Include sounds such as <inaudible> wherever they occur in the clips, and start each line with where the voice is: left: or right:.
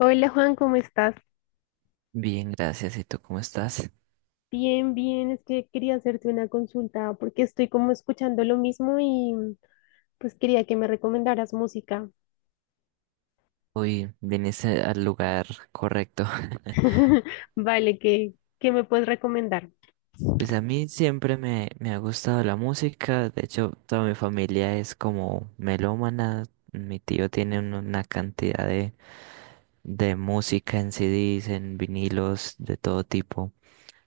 left: Hola Juan, ¿cómo estás?
right: Bien, gracias. ¿Y tú cómo estás?
left: Bien, es que quería hacerte una consulta porque estoy como escuchando lo mismo y pues quería que me recomendaras música.
right: Hoy viniste al lugar correcto. <laughs>
left: <laughs> Vale, ¿qué me puedes recomendar?
right: Pues a mí siempre me ha gustado la música. De hecho, toda mi familia es como melómana. Mi tío tiene una cantidad de música en CDs, en vinilos, de todo tipo.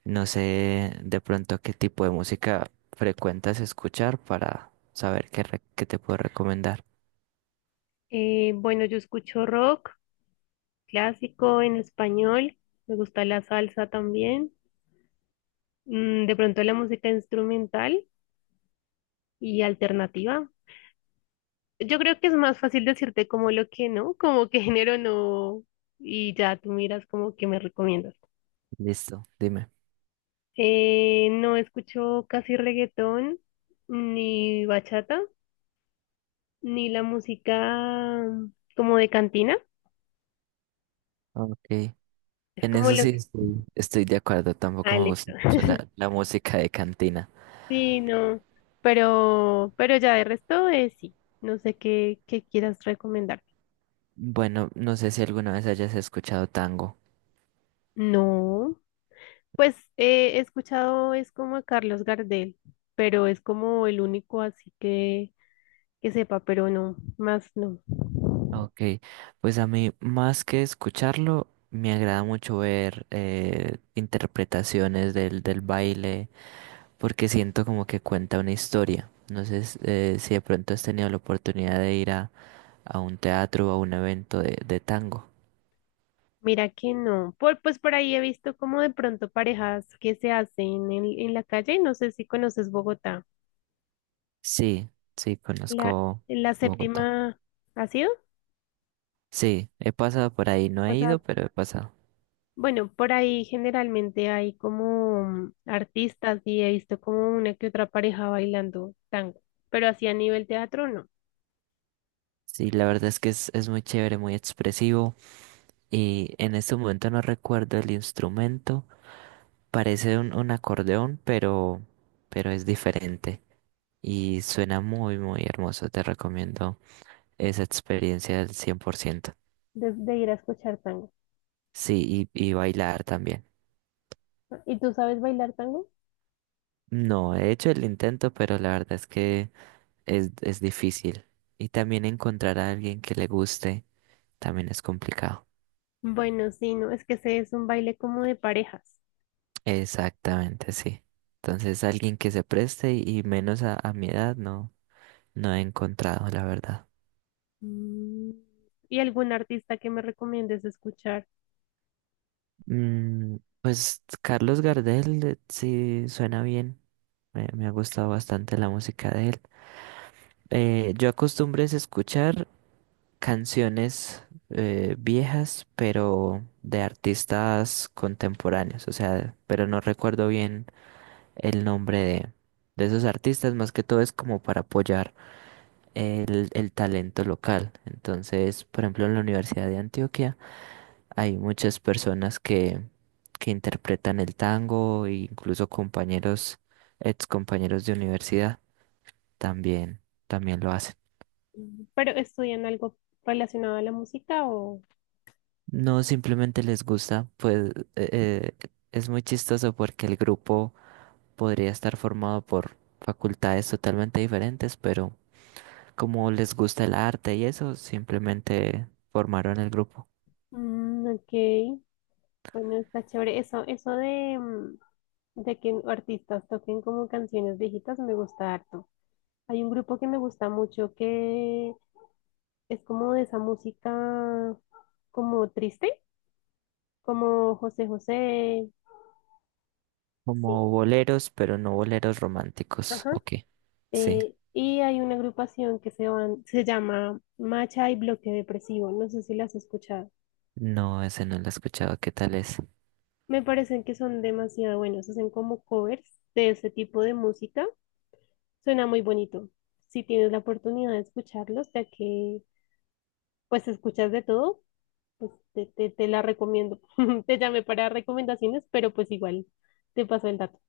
right: No sé de pronto qué tipo de música frecuentas escuchar para saber qué te puedo recomendar.
left: Bueno, yo escucho rock clásico en español, me gusta la salsa también, de pronto la música instrumental y alternativa. Yo creo que es más fácil decirte como lo que no, como qué <laughs> género no, y ya tú miras como que me recomiendas.
right: Listo, dime.
left: No escucho casi reggaetón, ni bachata, ni la música como de cantina.
right: Ok.
left: Es
right: En
left: como
right: eso
left: lo
right: sí
left: que...
right: estoy de acuerdo, tampoco
left: Ah,
right: me gusta
left: listo.
right: mucho
left: <laughs>
right: la música de cantina.
left: Sí, no. Pero ya de resto, sí. No sé qué quieras recomendar.
right: Bueno, no sé si alguna vez hayas escuchado tango.
left: No. Pues he escuchado, es como a Carlos Gardel, pero es como el único que sepa, pero no, más no.
right: Ok, pues a mí más que escucharlo, me agrada mucho ver interpretaciones del baile, porque siento como que cuenta una historia. No sé si de pronto has tenido la oportunidad de ir a un teatro o a un evento de tango.
left: Mira que no. Pues por ahí he visto como de pronto parejas que se hacen en la calle y no sé si conoces Bogotá.
right: Sí, sí,
left: La,
right: conozco
left: la
right: Bogotá.
left: séptima ha sido.
right: Sí, he pasado por ahí, no he
left: O sea,
right: ido, pero he pasado.
left: bueno, por ahí generalmente hay como artistas y he visto como una que otra pareja bailando tango, pero así a nivel teatro no,
right: Sí, la verdad es que es muy chévere, muy expresivo y en este momento no recuerdo el instrumento, parece un acordeón, pero es diferente y suena muy hermoso, te recomiendo esa experiencia al 100%.
left: de ir a escuchar tango.
right: Sí, y bailar también.
left: ¿Y tú sabes bailar tango?
right: No, he hecho el intento, pero la verdad es que es difícil y también encontrar a alguien que le guste también es complicado.
left: Bueno, sí, no, es que ese es un baile como de parejas.
right: Exactamente, sí. Entonces, alguien que se preste y menos a mi edad, no, no he encontrado, la verdad.
left: Mm, ¿y algún artista que me recomiendes escuchar?
right: Mm, pues Carlos Gardel, sí, suena bien. Me ha gustado bastante la música de él. Yo acostumbré es escuchar canciones viejas, pero de artistas contemporáneos, o sea, pero no recuerdo bien el nombre de esos artistas, más que todo es como para apoyar el talento local. Entonces, por ejemplo, en la Universidad de Antioquia hay muchas personas que interpretan el tango e incluso compañeros, ex compañeros de universidad también, también lo hacen.
left: ¿Pero estudian algo relacionado a la música o...?
right: No simplemente les gusta, pues eh, eh, es muy chistoso porque el grupo podría estar formado por facultades totalmente diferentes, pero como les gusta el arte y eso, simplemente formaron el grupo.
left: Mm, ok, bueno, está chévere. Eso de, de que artistas toquen como canciones viejitas me gusta harto. Hay un grupo que me gusta mucho que es como de esa música como triste, como José José. Sí.
right: Como boleros, pero no boleros románticos.
left: Ajá.
right: Ok, sí.
left: Y hay una agrupación que se llama Macha y Bloque Depresivo. No sé si las has escuchado.
right: No, ese no lo he escuchado. ¿Qué tal es? <laughs>
left: Me parecen que son demasiado buenos, hacen como covers de ese tipo de música. Suena muy bonito. Si tienes la oportunidad de escucharlos, ya que pues escuchas de todo, pues te la recomiendo. <laughs> Te llamé para recomendaciones, pero pues igual te paso el dato.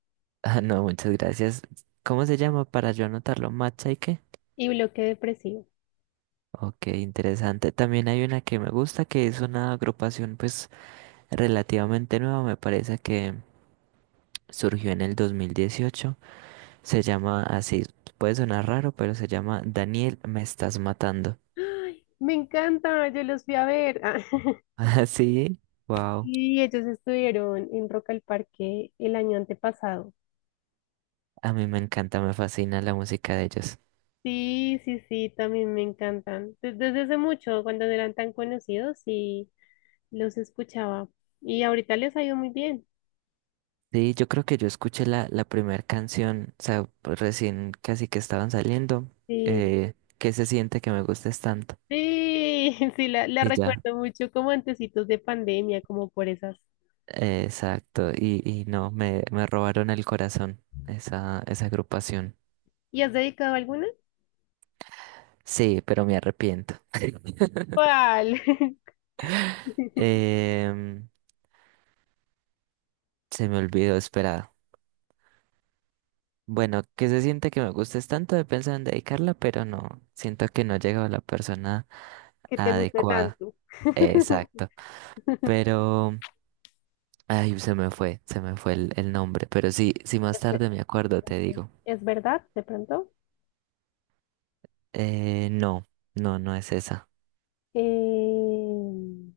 right: Ah, no, muchas gracias. ¿Cómo se llama para yo anotarlo? ¿Matcha y qué?
left: Y bloque depresivo.
right: Ok, interesante. También hay una que me gusta, que es una agrupación pues relativamente nueva, me parece que surgió en el 2018. Se llama así, puede sonar raro, pero se llama Daniel, me estás matando.
left: Me encanta, yo los fui a ver. <laughs>
right: <laughs> Así,
left: Ah,
right: wow.
left: y ellos estuvieron en Rock al Parque el año antepasado.
right: A mí me encanta, me fascina la música de ellos.
left: Sí, sí, sí, también me encantan. Desde hace mucho, cuando no eran tan conocidos, sí los escuchaba. Y ahorita les ha ido muy bien.
right: Sí, yo creo que yo escuché la primera canción, o sea, pues recién casi que estaban saliendo,
left: Sí,
right: ¿qué se siente que me gustes tanto?
left: sí, <laughs> sí, la
right: Y ya,
left: recuerdo mucho como antecitos de pandemia, como por esas.
right: exacto, y no, me robaron el corazón esa agrupación.
left: ¿Y has dedicado alguna?
right: Sí, pero me arrepiento. <laughs>
left: ¿Cuál? <laughs>
right: Em, se me olvidó, esperado. Bueno, ¿qué se siente que me gustes tanto? He pensado en dedicarla, pero no, siento que no he llegado a la persona
left: Que te guste
right: adecuada.
left: tanto.
right: Exacto.
left: <laughs>
right: Pero... Ay, se me fue el nombre, pero sí, si más
left: Es ver-
right: tarde me acuerdo, te digo.
left: es verdad, de pronto.
right: Eh, no, no es esa.
left: Eh,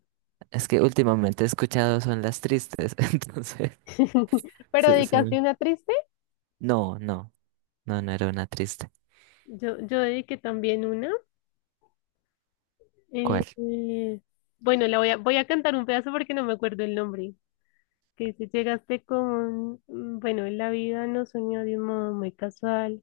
right: Es que últimamente he escuchado son las tristes, <laughs> entonces
left: <laughs> ¿pero
right: se- se
left: dedicaste
right: me-
left: una triste?
right: no, no era una triste.
left: Yo dediqué también una.
right: ¿Cuál?
left: Eh, bueno, voy a cantar un pedazo porque no me acuerdo el nombre. Que dice, bueno, la vida nos unió de un modo muy casual.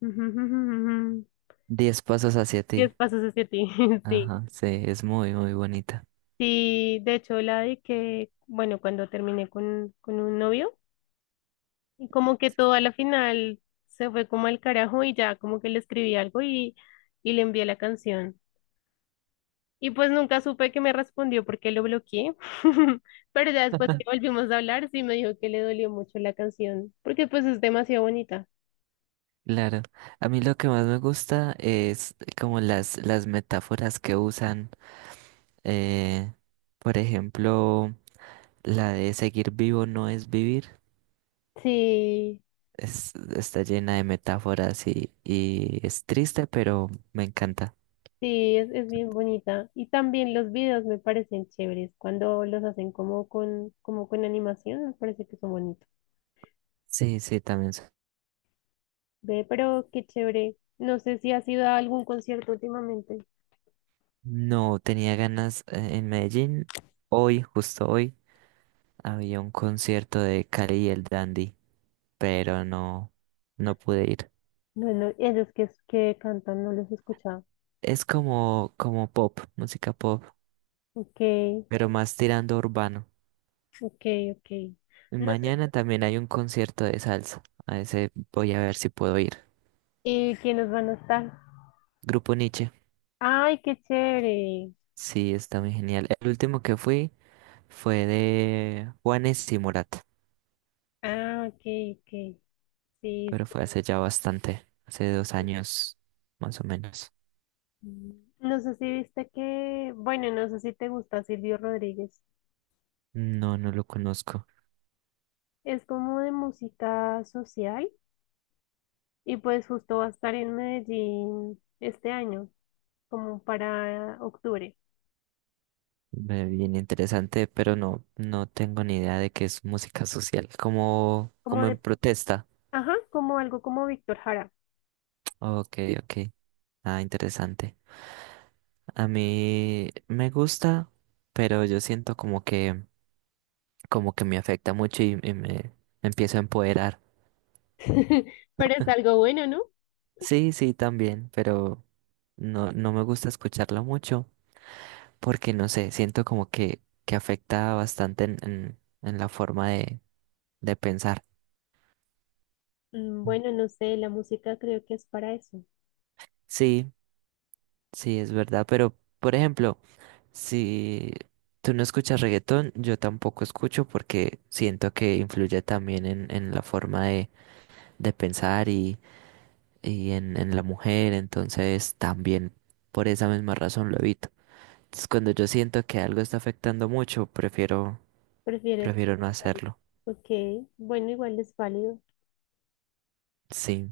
left: <laughs>
right: Diez pasos hacia ti.
left: Diez pasos hacia ti, <laughs> sí.
right: Ajá, sí, es muy bonita.
left: Sí, de hecho, la de que, bueno, cuando terminé con un novio, y como que todo a la final se fue como al carajo y ya como que le escribí algo y le envié la canción. Y pues nunca supe que me respondió porque lo bloqueé. <laughs> Pero ya después que
right: <laughs>
left: volvimos a hablar, sí me dijo que le dolió mucho la canción, porque pues es demasiado bonita.
right: Claro, a mí lo que más me gusta es como las metáforas que usan, eh, por ejemplo, la de seguir vivo no es vivir.
left: Sí.
right: Está llena de metáforas y es triste, pero me encanta.
left: Sí, es bien bonita. Y también los videos me parecen chéveres. Cuando los hacen como con animación, me parece que son bonitos.
right: Sí, sí, también.
left: Ve, pero qué chévere. No sé si has ido a algún concierto últimamente.
right: No, tenía ganas en Medellín. Hoy, justo hoy, había un concierto de Cali y el Dandy, pero no, no pude ir.
left: Bueno, ellos que cantan, no los he escuchado.
right: Es como, como pop, música pop,
left: Ok,
right: pero más tirando a urbano.
left: ok, ok.
right: Y
left: No sé
right: mañana también hay un concierto de salsa. A ese voy a ver si puedo ir.
left: quiénes van a estar.
right: Grupo Nietzsche.
left: Ay, qué chévere.
right: Sí, está muy genial. El último que fui fue de Juanes y Morat,
left: Ah, ok, ok. Sí, sí.
right: pero fue hace ya bastante, hace 2 años más o menos.
left: No sé si viste que, bueno, no sé si te gusta Silvio Rodríguez.
right: No, no lo conozco.
left: Es como de música social y pues justo va a estar en Medellín este año, como para octubre,
right: Ve, bien interesante, pero no, no tengo ni idea de qué es música social, como,
left: como
right: como en
left: de,
right: protesta.
left: ajá, como algo como Víctor Jara.
right: Ok, sí, ok. Ah, interesante. A mí me gusta, pero yo siento como que me afecta mucho y me empiezo a empoderar.
left: <laughs> Pero es algo bueno, ¿no?
right: Sí, sí, también, pero no, no me gusta escucharla mucho porque no sé, siento como que afecta bastante en la forma de pensar.
left: Mm, bueno, no sé, la música creo que es para eso.
right: Sí, sí, es verdad, pero por ejemplo, si tú no escuchas reggaetón, yo tampoco escucho porque siento que influye también en la forma de pensar y en la mujer, entonces también por esa misma razón lo evito. Entonces, cuando yo siento que algo está afectando mucho, prefiero,
left: ¿Prefieres?
right: prefiero no hacerlo.
left: Ok, bueno, igual es válido.
right: Sí,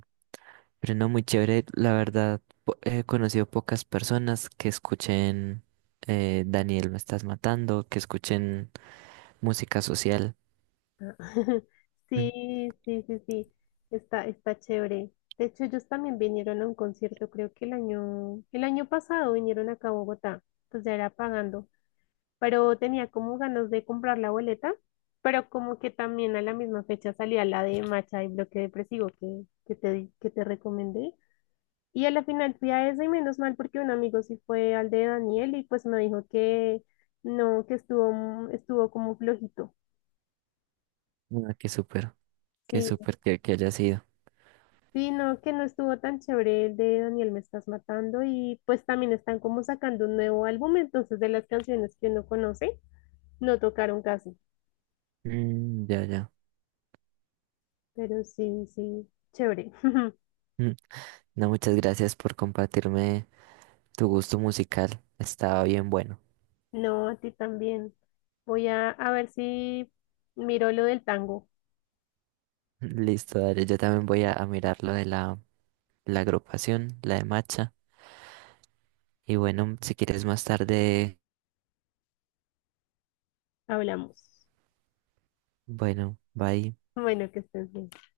right: pero no muy chévere. La verdad, he conocido pocas personas que escuchen Daniel, me estás matando, que escuchen música social.
left: <laughs>
right: Mm.
left: Sí, sí, sí, sí, está, está chévere. De hecho, ellos también vinieron a un concierto, creo que el año pasado vinieron acá a Bogotá, pues ya era pagando, pero tenía como ganas de comprar la boleta, pero como que también a la misma fecha salía la de Macha y Bloque Depresivo que te recomendé. Y a la final fui a esa y menos mal porque un amigo sí fue al de Daniel y pues me dijo que no, que estuvo como flojito.
right: Ah, qué
left: Sí,
right: súper que haya sido.
left: sí, no, que no estuvo tan chévere el de Daniel Me Estás Matando y pues también están como sacando un nuevo álbum, entonces de las canciones que uno conoce, no tocaron casi,
right: Mm, ya, ya.
left: pero sí, sí, chévere. <laughs>
right: Mm. No, muchas gracias por compartirme tu gusto musical. Estaba bien bueno.
left: No, a ti también. A ver si miro lo del tango,
right: Listo, dale. Yo también voy a mirar lo de la agrupación, la de Macha. Y bueno, si quieres más tarde,
left: hablamos.
right: bueno, bye.
left: Bueno, que estés bien.